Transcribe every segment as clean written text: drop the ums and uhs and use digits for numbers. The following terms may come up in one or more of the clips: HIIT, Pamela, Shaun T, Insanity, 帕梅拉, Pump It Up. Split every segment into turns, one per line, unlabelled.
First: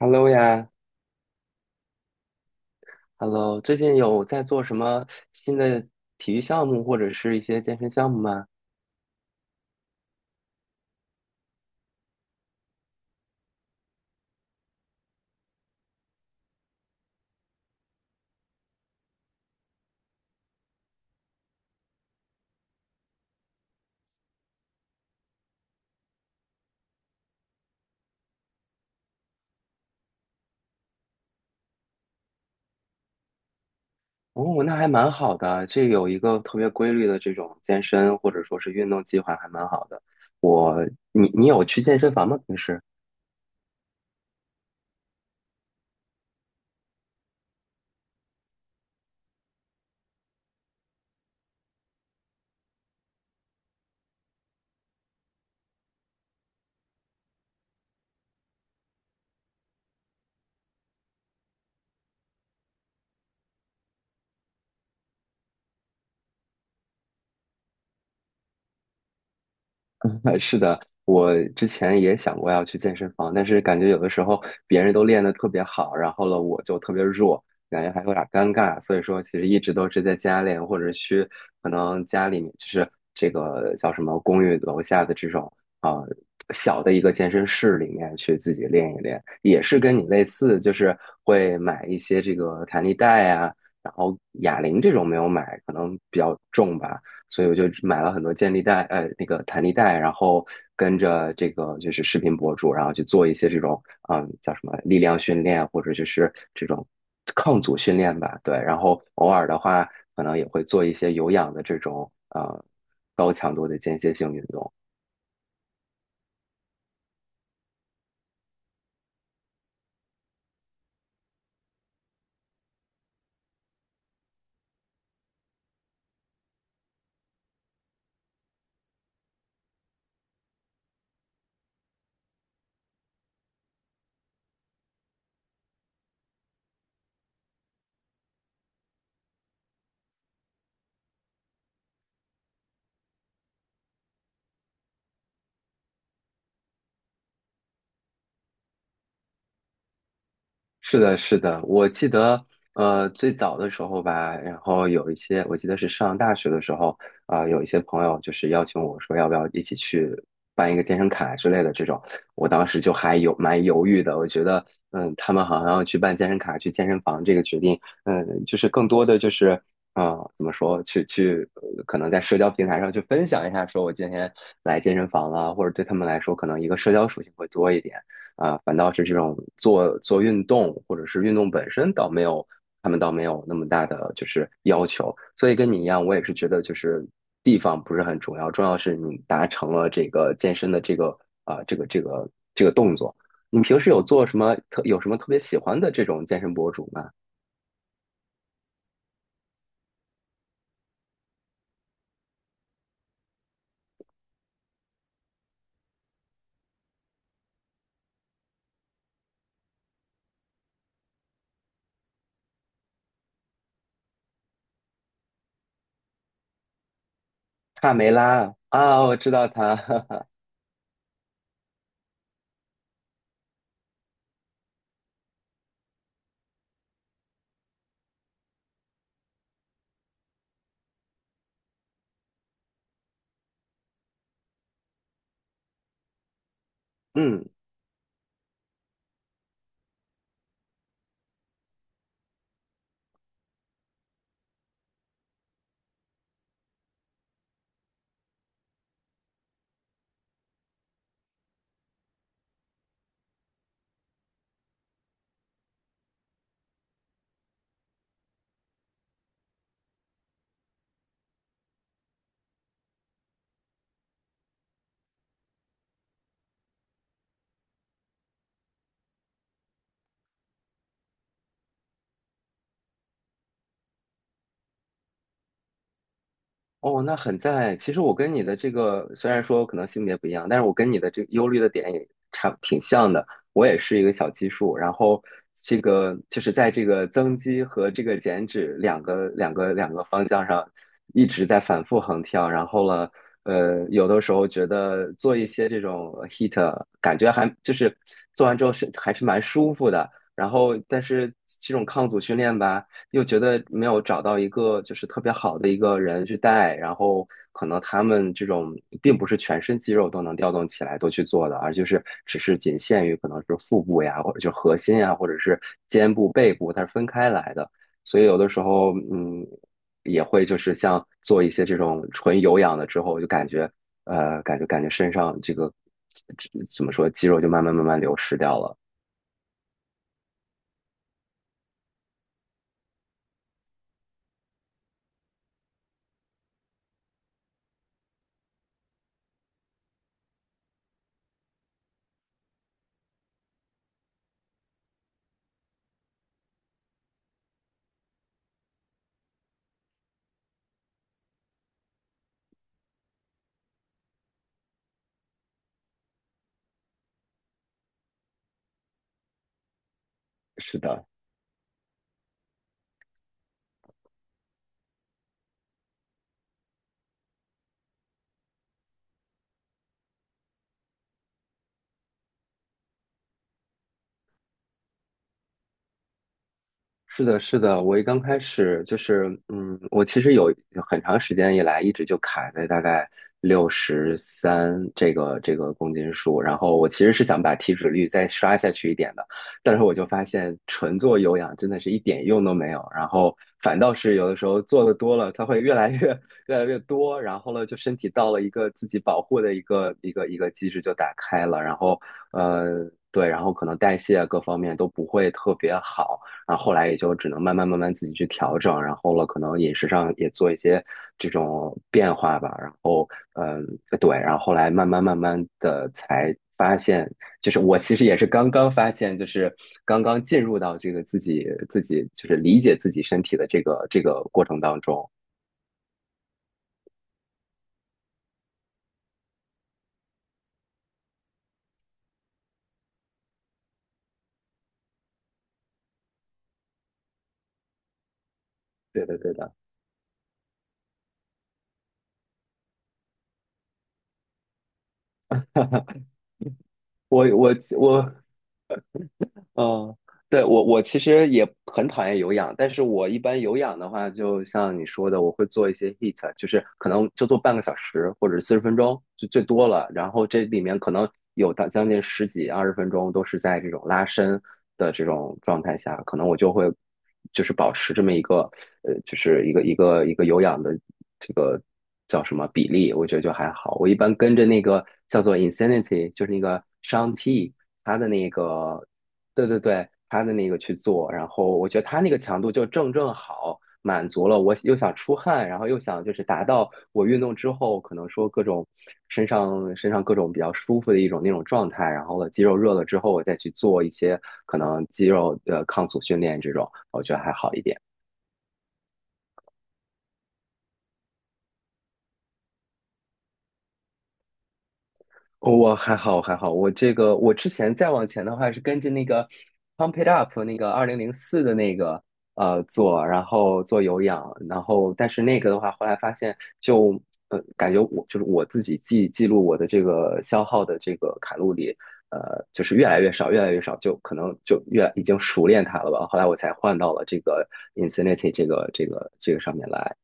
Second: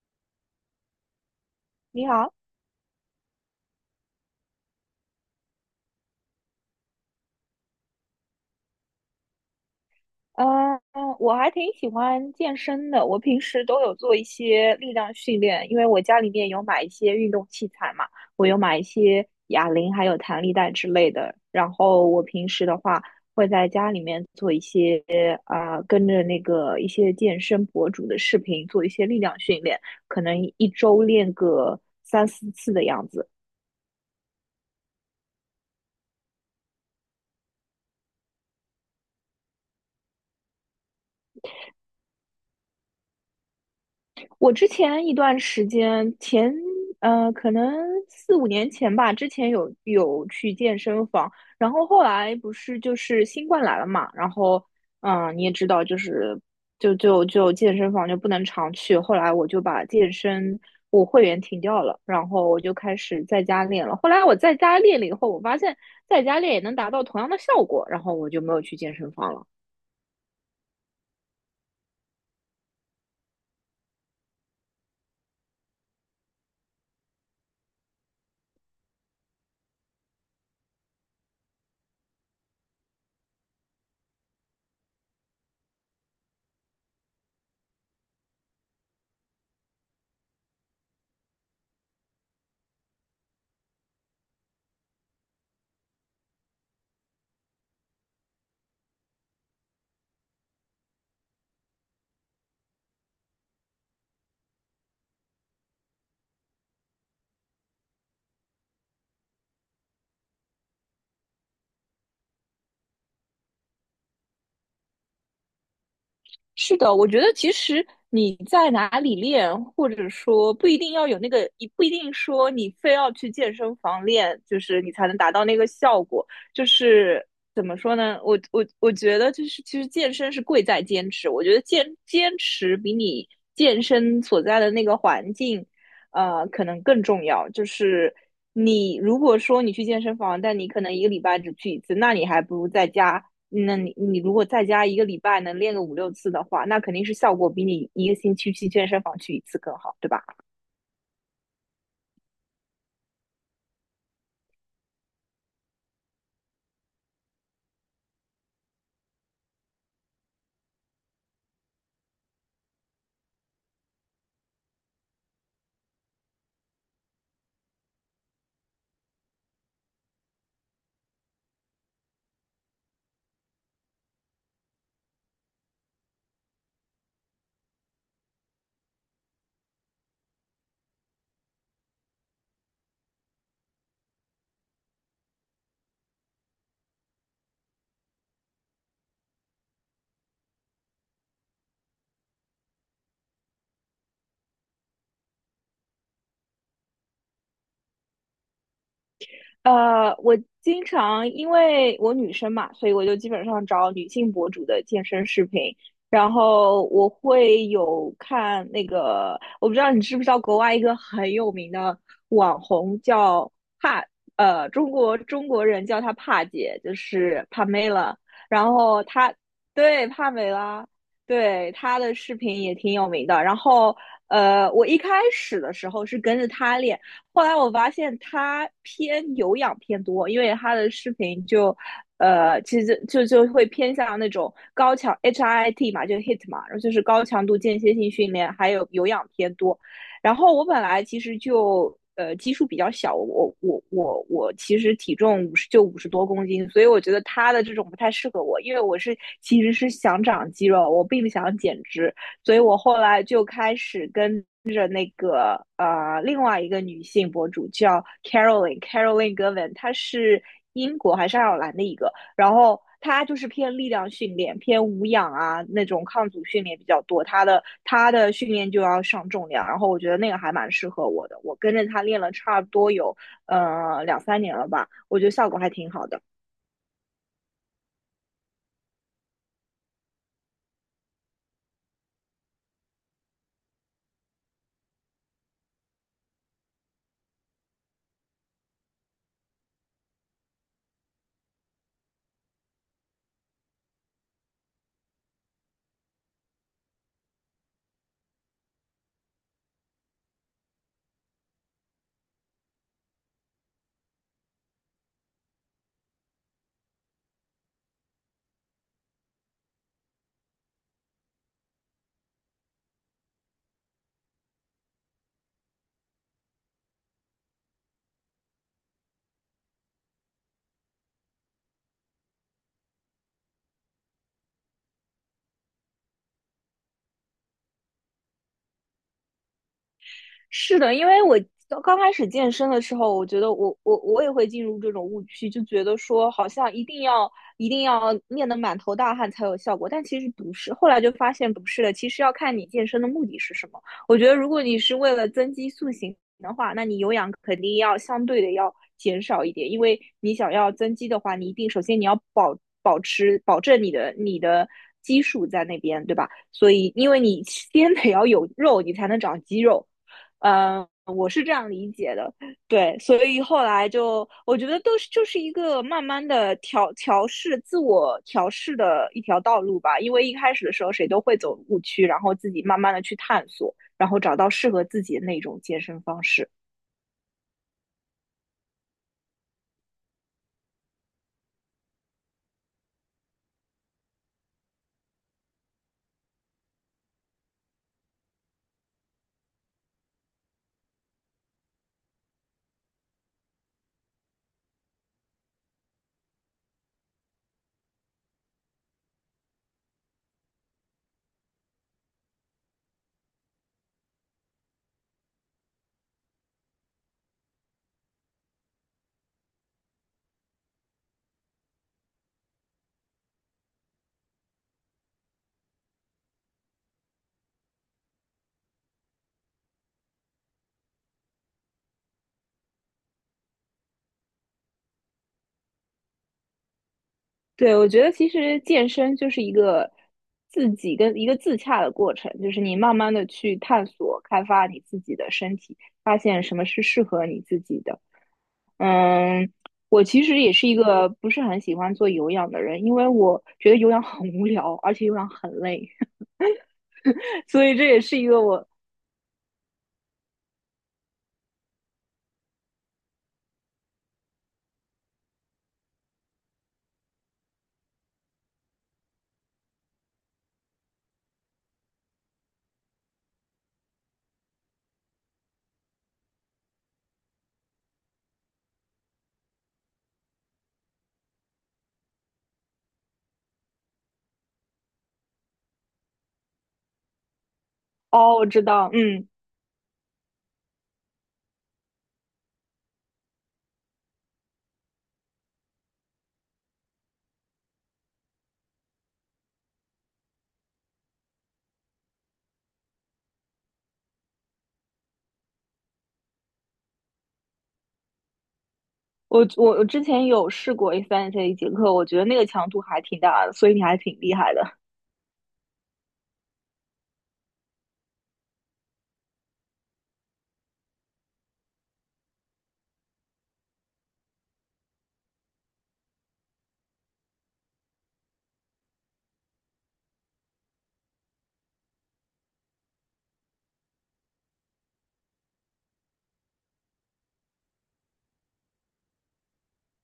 Hello 呀
你好，
，Hello，最近有在做什么新的体育项目或者是一些健身项目吗？
嗯，我还挺喜欢健身的。我平时都有做一些力量训练，因为我家里面有买一些运动器材嘛，我有买一些哑铃，还有弹力带之类的。然后我平时的话，会在家里面做一些跟着那个一些健身博主的视频做一些力量训练，可能一周练个3、4次的样子。
哦，那还蛮好的，这有一个特别规律的这种健身或者说是运动计划，还蛮好的。我，你有去健身房吗？平时？
我之前一段时间前，可能4、5年前吧，之前有去健身房，然后后来不是就是新冠来了嘛，然后，你也知道，就是就健身房就不能常去，后来我就把我会员停掉了，然后我就开始在家练了。后来我在家练了以后，我发现在家练也能达到同样的效果，然后我就没有去健身房了。
是的，我之前也想过要去健身房，但是感觉有的时候别人都练得特别好，然后了我就特别弱，感觉还有点尴尬，所以说其实一直都是在家练，或者去可能家里面就是这个叫什么公寓楼下的这种啊、呃小的一个健身室里面去自己练一练，也是跟你类似，就是会买一些这个弹力带啊，然后哑铃这种没有买，可能比较重吧。所以我就买了很多健力带，那个弹力带，然后跟着这个就是视频博主，然后去做一些这种，叫什么力量训练，或者就是这种抗阻训练吧，对。然后偶尔的话，可能也会做一些有氧的这种，高强度的间歇性运动。
是的，我觉得其实你在哪里练，或者说不一定要有那个，你不一定说你非要去健身房练，就是你才能达到那个效果。就是怎么说呢？我觉得就是其实健身是贵在坚持。我觉得坚持比你健身所在的那个环境，可能更重要。就是你如果说你去健身房，但你可能一个礼拜只去一次，那你还不如在家。那你如果在家一个礼拜能练个5、6次的话，那肯定是效果比你一个星期去健身房去一次更好，对吧？
是的，是的，我记得，最早的时候吧，然后有一些，我记得是上大学的时候，有一些朋友就是邀请我说，要不要一起去办一个健身卡之类的这种，我当时就还有蛮犹豫的，我觉得，他们好像要去办健身卡、去健身房这个决定，就是更多的就是。怎么说？去去，呃可能在社交平台上去分享一下，说我今天来健身房了，或者对他们来说，可能一个社交属性会多一点。反倒是这种做做运动或者是运动本身倒没有，他们倒没有那么大的就是要求。所以跟你一样，我也是觉得就是地方不是很重要，重要是你达成了这个健身的啊、这个这个这个动作。你平时有做什么特有什么特别喜欢的这种健身博主吗？
我经常因为我女生嘛，所以我就基本上找女性博主的健身视频，然后我会有看那个，我不知道你知不知道国外一个很有名的网红叫帕，中国人叫她帕姐，就是帕梅
帕梅
拉，
拉啊，
然
啊
后
我知
她
道她，
对， 帕梅拉，对她的视频也挺有名的，然后。我一开始的时候是跟着她练，后来我发现他偏有氧偏多，因为他的视频就，其实就会偏向那种HIIT 嘛，就 HIT 嘛，然后就是高
嗯
强度间歇性训练，还有有氧偏多。然后我本来其实就基数比较小，我其实体重50多公斤，所以我觉得他的这种不太适合我，因为我是其实是想长肌肉，我并不想减脂，所以我后来就开始跟另外一个女性博主叫 Caroline，Caroline Govan，她是英国还是爱尔兰的一个，然后她就是偏力量训练、偏无氧啊那种抗阻训练比较多，她的训练就要上重量，然后我觉得那个还蛮适合我的，我跟着她练了差不多有2、3年了吧，我觉得效果还挺好的。
哦，那很赞。其实我跟你的这个虽然说可能性别不一样，但是我跟你的这个忧虑的点也差挺像的。我也是一个小基数，然后这个就是在这个增肌和这个减脂两个方向上一直在反复横跳。然后了，有的时候觉得做一些这种 h e a t 感觉还就是做完之后是还是蛮舒服的。然后，但是这种抗阻训练吧。又觉得没有找到一个就是特别好的一个人去带，然后可能他们这种并不是全身肌肉都能调动起来都去做的，而就是只是仅限于可能是腹部呀，或者就核心呀，或者是肩部、背部，它是分开来的。所以有的时候，也会就是像做一些这种纯有氧的之后，就感觉感觉身上这个这怎么说，肌肉就慢慢慢慢流失掉了。
是的，因为我刚开始健身的时候，我觉得我也会进入这种误区，就觉得说好像一定要练得满头大汗才有效果，但其实不是。后来就发现不是的，其实要看你健身的目的是什么。我觉得如果你是为了增肌塑形的话，那你有氧肯定要相对的要减少一点，因为你想要增肌的话，你一定首先你要保证你的。基数在那边，对吧？所以，因为你先得要有肉，你才能长肌肉。
是的，
我是这样理解的，对，所以后来就我觉得都是就是一个慢慢的调试、自我调试的一条道路吧。因为一开始的时候谁都会走误区，然后自己慢慢的去探索，然后找到适合自己的那种健身方式。
是的，是的，我刚开始就是，我其实有很长时间以来一直就卡在大概63这个公斤数，然后我其实是想把体脂率再刷下去一点的，但是我就发现纯做有氧真的是一点用都没有，然后反倒是有的时候做的多了，它会越来越 越来越多，然后呢，就身体到了一个自己保护的一个机制就打开了，然后对，然后可能代谢啊各方面都不会特别好。然后后来也就只能慢慢慢慢自己去调整，然后了可能饮食上也做一些这种变化吧，然后嗯对，然后后来慢慢慢慢的才发现，就是我其实也是刚刚发现，就是刚刚进入到这个自己就是理解自己身体的这个过程当中，
对，我觉得其实健身就是一个自己跟一个自洽的过程，就是你慢慢的去探索、开发你自己的身体，发现什么是适合你自己的。
对的对的。
嗯，我其实也是一个不是很喜欢做有氧的人，因为我觉得有氧很无聊，而且有氧很累，
我 我
所以这也
我
是一个我
嗯，对，我其实也很讨厌有氧，但是我一般有氧的话，就像你说的，我会做一些 h e a t 就是可能就做半个小时或者40分钟就最多了，然后这里面可能有到将近十几二十分钟都是在这种拉伸的这种状态下，可能我就会就是保持这么一个就是一个有氧的这个叫什么比例，我觉得就还好。我一般跟着那个叫做 Insanity，就是那个 Shaun T。他的那
哦，我知
个
道。嗯，
对对对，他的那个去做，然后我觉得他那个强度就正好，满足了我又想出汗，然后又想就是达到我运动之后可能说各种身上各种比较舒服的一种那种状态，然后了肌肉热了之后，我再去做一些可能肌肉的抗阻训练这种，我觉得还好一点。
我之前有试过 A3这一节课，我觉得那个强度还挺大的，所以你还挺厉害的。
我还好，还好。我这个，我之前再往前的话是跟着那个《Pump It Up》那个2004的那个做，然后做有氧，然后但是那个的话，后来发现就感觉我就是我自己记录我的这个消耗的这个卡路里，呃就是越来越少，越来越少，就可能就越已经熟练它了吧。后来我才换到了这个 Insanity 这个上面来。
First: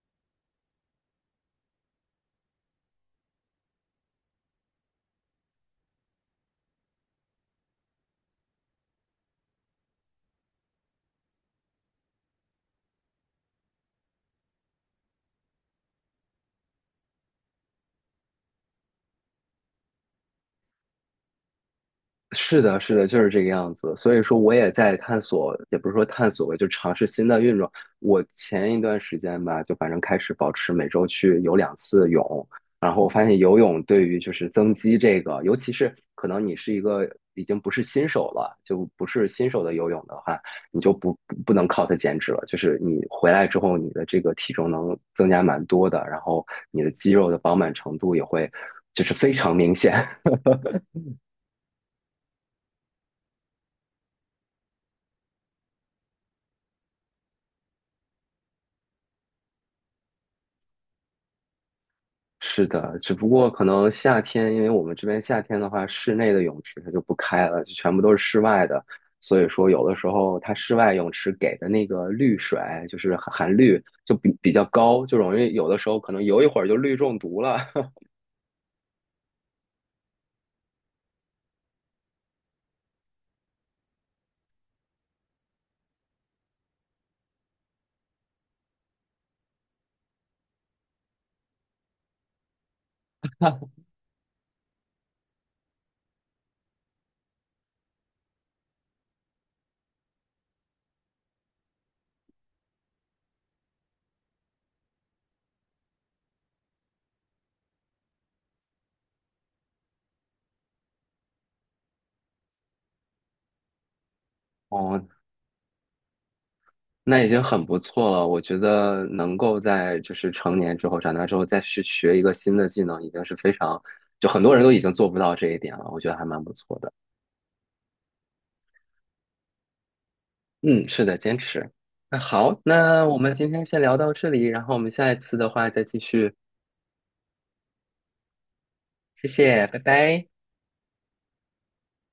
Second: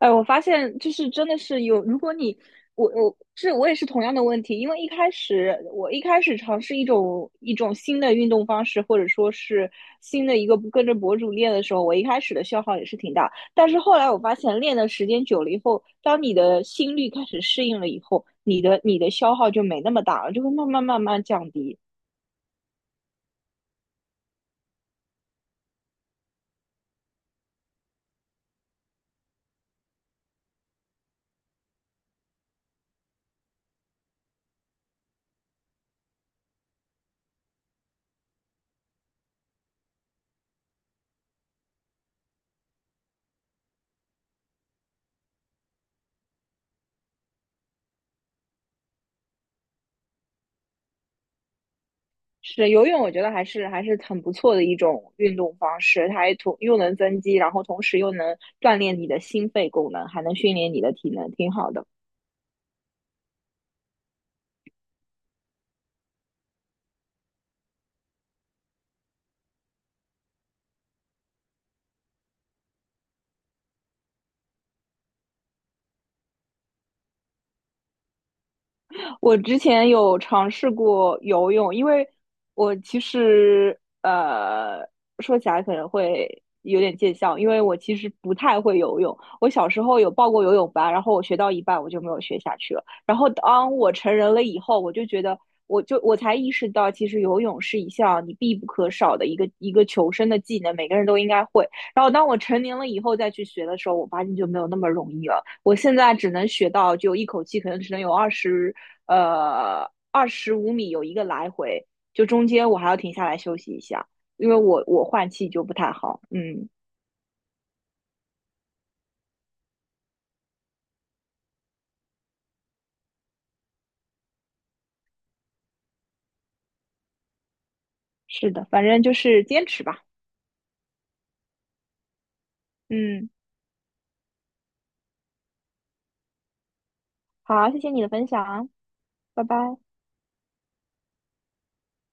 哎，我发现就是真的是有，如果你我也是同样的问题，因为一开始我一开始尝试一种新的运动方式，或者说是新的一个跟着博主练的时候，我一开始的消耗也是挺大，但是后来我发现练的时间久了以后，当你的心率开始适应了以后，你的消耗就没那么大了，就会慢慢慢慢降低。
是的，是的，就是这个样子。所以说，我也在探索，也不是说探索吧，就尝试新的运动。我前一段时间吧，就反正开始保持每周去游两次泳，然后我发现游泳对于就是增肌这个，尤其是可能你是一个已经不是新手了，就不是新手的游泳的话，你就不能靠它减脂了。就是你回来之后，你的这个体重能增加蛮多的，然后你的肌肉的饱满程度也会就是非常明显。
是游泳，我觉得还是很不错的一种运动方式，它还同又能增肌，然后同时又能锻炼你的心肺功能，还能训练你的体能，挺好的。
是的，只不过可能夏天，因为我们这边夏天的话，室内的泳池它就不开了，就全部都是室外的。所以说，有的时候它室外泳池给的那个氯水，就是含氯，就比较高，就容易有的时候可能游一会儿就氯中毒了。
我之前有尝试过游泳，因为我其实说起来可能会有点见笑，因为我其实不太会游泳。我小时候有报过游泳班，然后我学到一半我就没有学下去了。然后当 我成人了以后，我就觉得，我才意识到，其实游泳是一项你必不可少的一个求生的技能，每个人都应该会。然后当我成年了以后再去学的时候，我发现就没有那么容易了。我现在只能学到就一口气，可能只能有25米有一个来回，就中间我还要停下来休息一下，因为我
哦，
我换气就不太好。嗯，
那已经很不错了。我觉得能够在就是成年之后、长大之后再去学一个新的技能，已经是非常，就很多人都已经做不到这一点了。我觉得还蛮不错的。
是的，反正就是坚持吧。
嗯，是的，坚持。那好，那我
嗯，
们今天先聊到这里，然后我们下一次的话再继续。
好啊，谢谢你的分享啊，
谢
拜
谢，
拜。
拜拜。